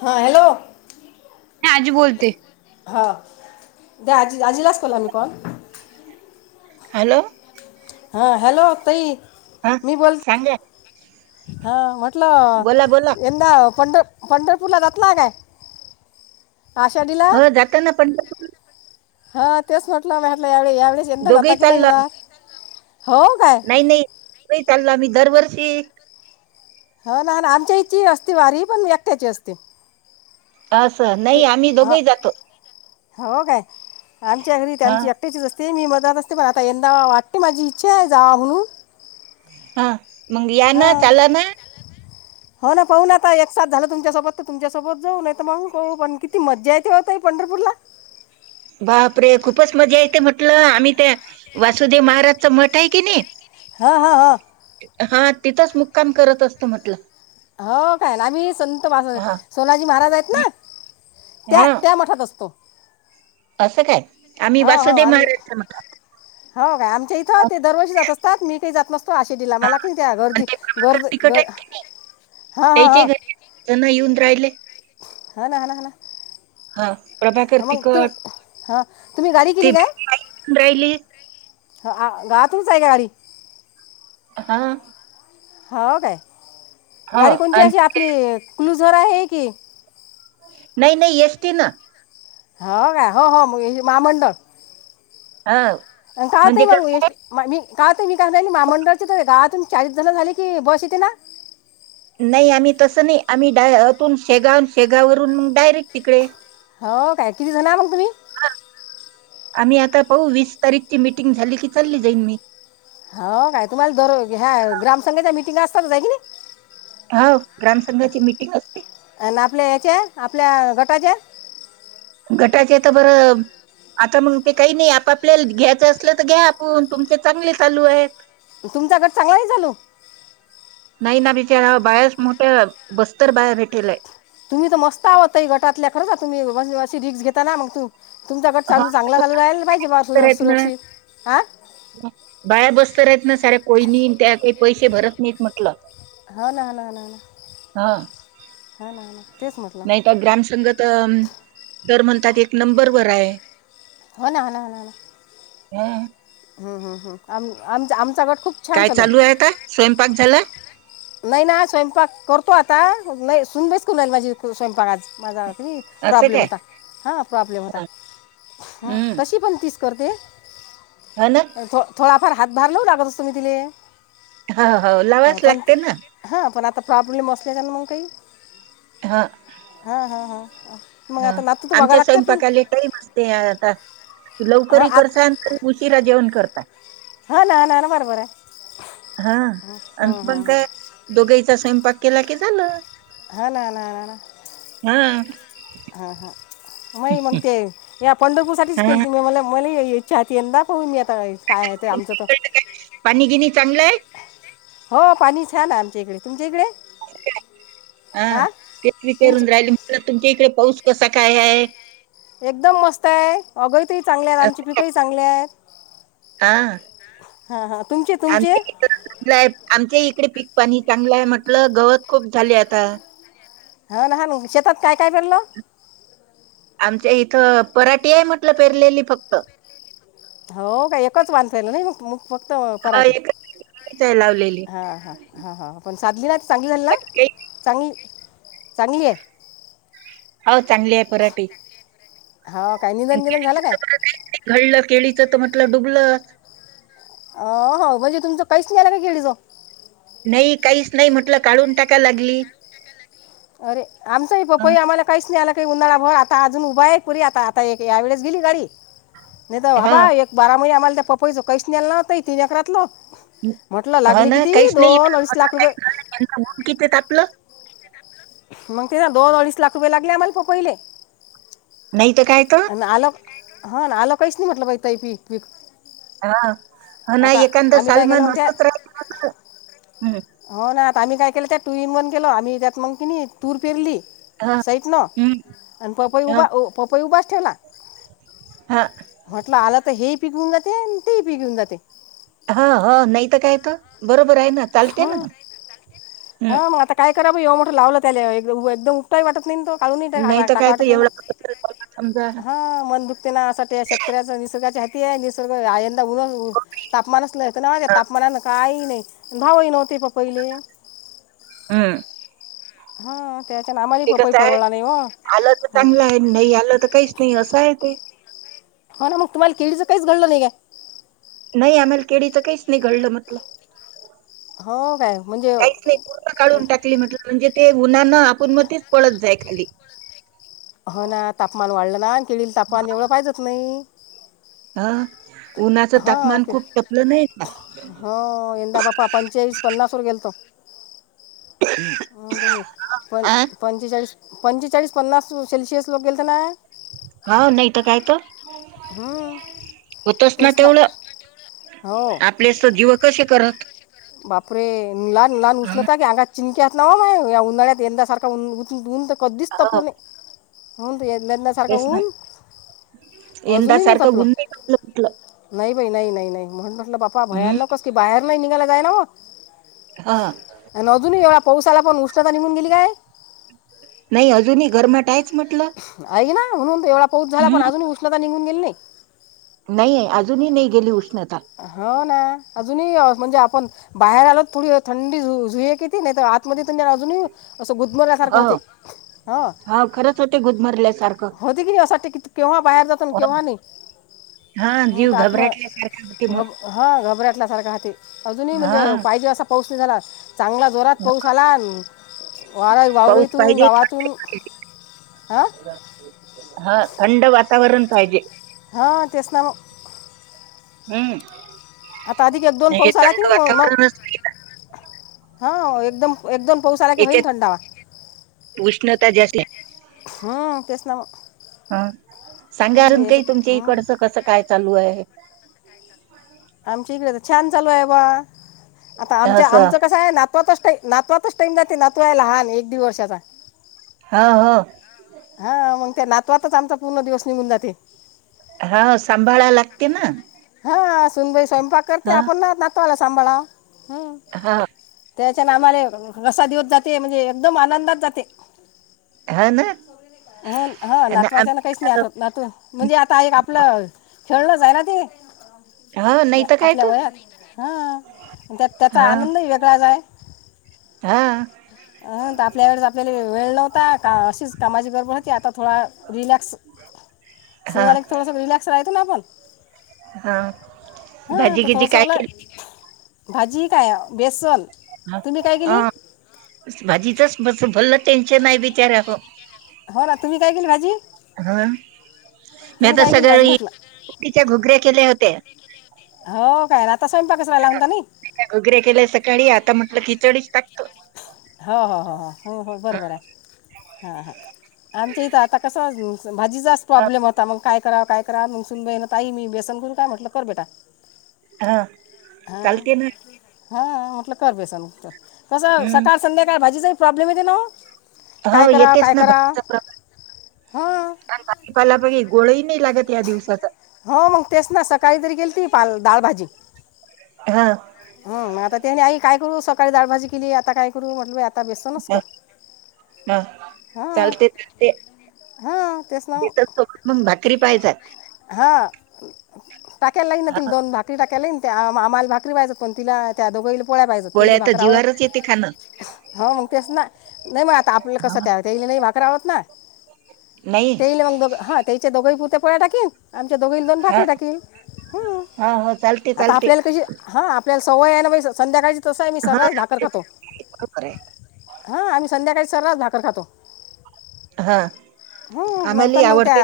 हा हॅलो. ह आजी बोलते. ह दे आजी आजी लाज कलम्ही कण हॅलो. हा हॅलो तई हा सांगा. ह म्हटलं बोला बोला एंद पण पंढरपूरला जातला काय? आषाढीला हो जाताना पण हा तेच म्हटलं म म्हटलं यावेेळेस यंदा जाता दोघेही की नाही चाललो आम्ही ना. नाही नाहीही चाललंमी दरवर्षी ह ना ना आमच्या हची असते वारी पण एकट्याची असते. असं नाही आम्ही हो दोघंही जातो. हो काय आमच्या घरी हा त्यांची एकट्याचीच.. ते मी मदत असते पण आता यंदा वाटते माझी इच्छा आहे जा म्हणून... हा मग या ना हां चाला ना. हो ना पाह ना आता एक साथ झालं तुमच्यासोबत तर तुमच्यासोबत जाऊन य मगून पाू पण किती मजा येत होते पण.. बोला. बाप रे खूपच मजा येते म्हटलं आम्ही त्या वासुदेव महाराजचा मठ आहे की नाही. हा हा हा. हा तिथंच मुक्काम करत असतं म्हटलं. हो काय आम्ही संत हा सोनाजी महाराज आहेत ना! हा त्या त्या मठात असतो. असं काय? आम्ही हो हो वासुदेव आम्ही महाराजचं मठ हो काय आमच्या इथं ते दरवर्षी जात असतात मी काही जात नसतो. ो आशे डिला हा मला के त्या गर्दी गर्दी.. त्यायचे घर जना येऊन राहिले. हा ना हाणा हा. हा. प्रभाकर मग तु तिकट हा तुम्ही गाडी ते केली काय? [unintelligible] ह गा तुमच आहे का गाडी? हा. हो काय हो गाडी कोणची अशी आपली क्लूज वर आहे की... नाही नाही येसटी ना.. हो का हो हो महामंडळ. हा [unintelligible] [unintelligible] म्हणजे कसं महामंडळाची तर गावातून चाळीस जण झाले की बस येते ना! आहे नाही आम्ही तसं नाही आम्ही अतून शेगाव शेगाववरून डायरेक्ट तिकडे. हो काय कती जणा मग तुम्ही. हा आम्ही आता पाहू वीस तारीखची मीटिंग झाली की चालली जाईन मी. हो काय तुम्हाला दर ह्या ग्राम संंघाच्या मीटिंग असतात जा नी. हो ग्रामसंघाची मीटिंग असते आणि आपल्या याच्या आपल्याट कज्या. घटाचे तर पर. आता मग ते काही नाही आपपल्याला घ्यायचं असलं तर घ्या आपण तुमचे चांगले चालू आहेत.. तुमचा गट चांगला नाही झालो. नाही ना बिचारा बायास मोठ्या बस्तर बाहेर भेटेलय. तुम्ही तर मस् आहोतही गटातल्या खरंच तुम्ही अशी रिक्स घेता ना मग तू... तुमच्याकड हो, चालू चांगला चालू राहील पाहिजे बस्तर म आहेत ना सुरक्षित हा. बाया बसत राहत ना साऱ्या कोई नाही त्या काही पैसे भरत नाहीत म्हटलं. हा ना ह ना ह ना हं ह ना तेच म्हटलं. नाही तर ग्रामसंघ तर तर म्हणतात एक नंबरवरर आहे. हो ना होणा होणा होणा हं हम्म हम् हम् आम आमचा गड. काय चालू आहे आ का स्वयंपाक झाला? नाही ना स्वयंपाक करतो आता नाही सुन बाईच करून राहील माझी स्वयंपाक आज माझा. त असं प्रॉब्लेम काय होता हां प्रॉब्लेम होता हा. ह तशी पण तीस करते. ह ना. थो थोडाफार हातभार लावऊ लागत असतो मी तिले. ह हो लावाच पण लागते ती- ना. हां पण आता प्रॉब्लेम असल्या कारण मग काही हां हां हां मग हा आता नातू तर बघावं आमच्या लागते स्वयंपाकाले आपल्याला टाईम असते आता तू हां लवकर आत करसाय तरी उशीरा जेवण करताय हा ना ना बरोबर आहे हा आणि पण काय दोघाईचा स्वयंपाक केला की झालं हा ना ना ना हं हा हा म मग ते या पंढरपूर साठीच हं केलेत मी म्हंटले मले इच्छा हो ना ब मी आता काय ते आमचं तर चांगलंय हो पाणी छान आहे आमच्या इकडे तुमच्या इकडे हा तेच तुमची विचारून राहिले तुमच्या इकडे पाऊस कस काय आहे एकदम मस्त आहे अगयतही चांगल्या आहेत आमची असं. पिकही चांगले आहेत हा हा हा आमच्या इथ आमच्या इकडे पीक पाणी चांगलं आहे म्हटलं गवत खूप झाले आता. हा न ह शेतात काय काय पेरल? आमच्या इथं पराठी आहे म्हटलं पेरलेली फक्त. हो काय एकच वासांयला नाही मग फक्त हा पराठे एकच आहे लावलेली हा ह ह ह पण साधली ना चांगली झालं ना बाकी काही चांगली चांगली आहे हो चांगली आहे पराठीे हो काय निधन निधन झालं केळीच काय ब काही नाही घडलं केळीच तर म्हटलं डुबलं अ हो म्हणजे तुमचं पैस नाहीयला का केळीच नाही काहीच नाही म्हटलं काढून टाकाय लागली अरे आमचा इ हं, पपई आम्हाला काहीच नाहीला काही उन्हाळा भर आता अजून उभा आहे पुरी आता आता एक यावेेळेस गेली गाडी नाही तर हा बाबा एक बारा महिने आम्हाला त्या पपईच काहीस नेला नव्हत तीन एकरातलं म्हटलं हो लागली ना किती काहीच नाही दोन अडीच म्हटलं लाख रुपये काहीच झालं नाही. ऊन किती तापलं मग तेना दोन अडीस लाख रुपये लागले आम्हाला पपई ले नाहीत काय तर हा ना आलं काहीच नाही म्हटलंब येतय पीक पीक ह ह ना आता एखादा आम्ही काय केलं सलमान मग त्या असच राहि हो ना आता आम्ही काय केले त्यात टू इन वन केलं आम्ही त्यात तुर पेरली हां. साईट न हं. आणि पपई हां. पपई उबास ठेवला हां. म्हटलं आलं तर हे पिकवून जाते आणि ते पिकऊन जाते हा हा नाही तर काय तर बरोबर आहे ना चालते ह ना. हं. हा मग आता काय कराव ये लावलं त्याला एकदम उठटाही वाटत नाही तो काढून टाका नाही तर काय वाटत तर नाही ना. एवढा समजा हा मन दुखते ना अस शेतकऱ्याचा निसर्गाच्या. निसर्ग यंदा उन तापमानच नाही तापमानान काही नाही. दहा महिन होते पपई ले. हं. हा. ते कसं आहे आलं तर हां चांगलं आहे नाही आलं तर काहीच नाही असं आहे ते. हो ना मग तुम्हाला केळीचं काहीच घडलं नाही का. नाही आम्हाल केळीचं काहीच नाही घडलं म्हटलं. हो काय म्हणजे काहीच नाही पूर्ण ए, काढून टाकली म्हटल म्हणजे. ते उनान आपण मग तेच पडत जाइ खाली. हो ना तापमान वाढलं ना आणि केळी तापमान एवढं पाहिजच नाही. हा. उन्हाचं हां तापमान के खूप तपलं नाही का. हो यंदा बापा हो प आ? पंचेचाळीस. पंचेचाळीस पन्नास सेल्सिअस लोक गेले तर ना. हा नाही तर काय तर हं, होतच ना तेवढं. हो आपलेस जीव कसे करत. बापरे ललाान लहान उष्णता क अंगा. चिंक्यात नावा मा या उन्हाळ्यात यंदा सारखा उन उत उऊन तर कधीच हो तपलं नाही होऊन. ल्ण्यासारखा तेच ना ऊन यंदा अजूनही नाही सारखं तपलं. गुण नाही घटलं म्हटलं नाही बाई नाही नाही नाही म्हण म्हटलं बा्पा हम्म भयानकस की बाहेर नाही निघाला जाय ना मग. हा पाौसाला पण उष्णता निघून गेली काय. जुनी घर म टाय. आहे ना म्हणून एवढा पाऊच झाला पण हम्म अजूनही उष्णता निघून गेली नाही. नाही अजूनही नाही गेली उष्णता. हो ना. अजून म्हणजे आपण बाहेर आलो थोडी थंडी झुय किती नाही तर आतमध्ये अजून. असं गुदमरगसारखं हो होते हा. खरंच होते गुदमरल्यासारखं होती की नाही यासाठी क केव्हा बाहेर जातो हो, केव्हा नाही. हा म्हणून जीव तर आत्म घबराटल्यासारखा. होते मग घब हा घबरटल्या सारखा हाती अजूनही हा म्हणजे पाहिजे असा पाऊस नाही झाला चांगला जोरात. पाऊस आला वार पाऊस वावरतून पाहिजे गावातून. आा. हा थंड वातावरण पाहिजे. हा तेच ना म. हम्. आता अधिक दोन पाऊस आला की नाही मग. नाही ना. हा एकदम एकदम पाऊसाला का होईन याच्यात थंडावा. उष्णता जसे. हम्म तेसनामा. हा सांगा अून काही तुमच्या हं. इकडच कस काय चालू आहे. आमच्या इकडे छान चालू आहे बा आता आमच्या असं आमचं कस आहे ना आ. नाच नातवातच टाइम जाते नातवायला लहान एक दीड वर्ाचा. हा हा. हा मग त्या नातवातच आमचा पूर्ण दिवस निघून जाते. हा सांभाळाय लागते ना. हा सुनबाई स्वयंपाक करते ह आपण ना नको आला सांभाळा हम. हा त्याच्या ना आमला रसा दिऊत जाते म्हणजे एकदम आनंदात जाते. हा ना. हो हा आम नातवाच्या ना काहीच नाही आव नात म्हणजे आता एक आपलं. खेळलं जाय ना ते हा नाही तर काय आपल्या तो वयात हा त्या त्याचा हा आनंदही वेगळाच आहे हा अ आपल्यावर आपल्याला वेळ नव्हता का अशीच कामाची गडबड होती आता थोडा रिलॅक्स सुर हा आला क थोडंसं रिलॅक्स राहतं ना आपण हा हां तर भाजीगिजी थोडंसं काय ओलं के भाजी काय बेसन तुम्ही काय हा केली भाजी तरच भलं टेन्शन आहे बीचारक [unintelligible] [inaudible] हो ना तुम्ही काय केलं भाजी ह मी तुम्ही आता काय केली भाजी म्हटलं सगळीच्या घुगऱ्या केले होते [unintelligible] [unintelligible] हो काय ना आता स्वयंपाकचवाय लावता नाही [unintelligible] गाडी आता म्हटलं किचडीच टाकतो [inaudible] [unintelligible] हो हो हो हो हो हो बरोबर आहे हां हां आमच्या इथं आता कसं भाजीचाच प्रॉब्लेम होता मग [unintelligible] [inaudible] काय करा काय करा मग सुून बन तई मी वेसन करुरून काय म्हटलं कर बेटा [unintelligible] [unintelligible] हा [unintelligible] [inaudible] हा हा म्हटलं कर बेस तर कस हम् सकाळ संध्याकाळ भाजी जा प्रॉब्लेम येत ना काय हो करावं येतेच काय ना करावं भाज प्रमा हां कार भाजीपाला प गोळ [unintelligible] [unintelligible] हो मग तेच ना सकाळी तरी गेल त [unintelligible] [unintelligible] ाळभजी हा आता त्यानी आई काय करू [unintelligible] सकाळी डाळभजी केली आता काय करू म्हटलं आता बेसनच हा कर [inaudible] [unintelligible] हा हां चालते चालते हां तेच [unintelligible] दिसत सोत मग भाकरी पाहिजात [unintelligible] [unintelligible] हा टाक्या लाईनतील दोन भाकरी टाक्या लाईन [unintelligible] [unintelligible] आम्हाला भाकरी पाहिज पण तिला त्या दोघईली पोळ्या पाहिजेत ति पोळ्या तर भाकरी आवत [unintelligible] जीवारच येते खाणं [unintelligible] हो मग तेच ना नाही मग आता आपलं कसं हा, त्यावत नाही भाकरा आवत ना [unintelligible] [unintelligible] नाही तेल मग दो हा तेलचे दोघंही पुरते पोळ टा क आमच्या दोघ दोन हा भाकरी टाकल ह हा हो चालते आता चालते आपल्याला कशी हा आपल्याला सवय ना संध्याकाळ तस आहे मी हा सर्ास भाकर खातो बरोबर आहे हा आम्ही संध्याकाळी [unintelligible] [unintelligible] सरस झााकरल खातो [unintelligible] [unintelligible] हा हो [unintelligible] [inaudible] मग पण आम्हाला मग त्या आवडते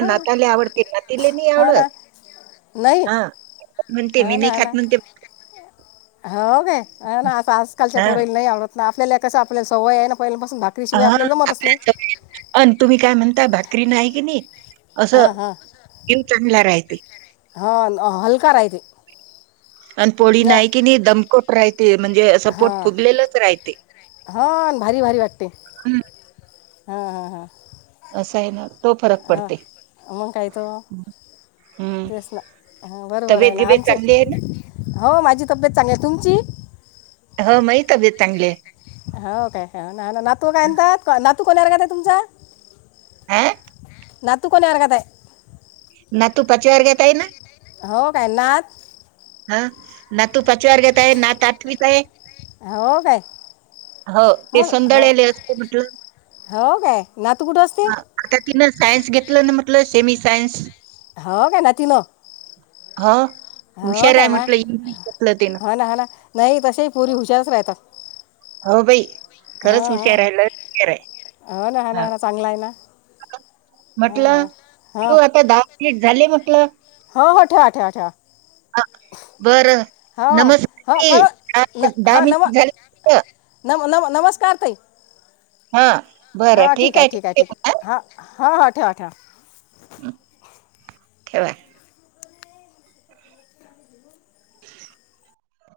हो आवडते नातीला हो ना आवडत नाही [unintelligible] [inaudible] हा म्हणते मी नाही ना हो ना खात म्हणते [unintelligible] हो गे ना आता आजकालच्या हा पुरेला नाही आवडत ना आपल्याला कस आपल्याला सवय आहे ना पहि म [unintelligible] [inaudible] [unintelligible] हा अ तुम्ही काय म्हणता भाकरी नाही की नाही [unintelligible] [unintelligible] [unintelligible] असं हां हां हीव चांगला राहते हो हलका राहते [unintelligible] आणि पोळी या नाही कि नाही दमकोट राहते म्हणजे सपोट फुगलेलंच राहते [inaudible] [unintelligible] हा भारी भारी वाटते [unintelligible] [unintelligible] हं, हा हा ह असं आहे ना [unintelligible] [inaudible] हा पडते म मग काही तो हं. तेच ना बरोबर तब्येत आहे ना गिबेत आमचे चांगली आहे हो माझी तब्येत चांगली तुमची [unintelligible] [inaudible] ह माही तबीेत चांगली [unintelligible] [inaudible] हो काय हो ना ना नातू काय म्हणतात नातू कोल्यार का तुमचा [unintelligible] हा नातकणी आरगत [inaudible] [unintelligible] ना तू पच ववर घेताय ना [inaudible] [unintelligible] हो काय नात हा ना तू पाचारगेत आहे ना त आठवीत आहे हो गय हो ते संदळले असते म्हटलं हो काय नातू कुठ अस असते हा, आता तिनं सायन्स घेतलं ना म्हटलं सेमी सायन्स हो घ ना तिन हा हो काय म तिनं हा ना हा ना नाही तसे पुरी हुशारच राहतात हो भाई खरंच हां हां हुशार आहे लच हुशार हो ना हो ना आहे ह हो ना चांगला आहे ना हां म्हटलं हां हां तू आता दहा मिनिट झाले म्हटलं हो हो ठेवा ठेवा- ह बरं, हो हो हो कर न नमस्कार दहा हां नम मिनिट झाले नम नम नमस्कार ताई, हा, हा ठीक आहे ठीक आहे ठी हा हा हा ठेवा ठेव ठेवा,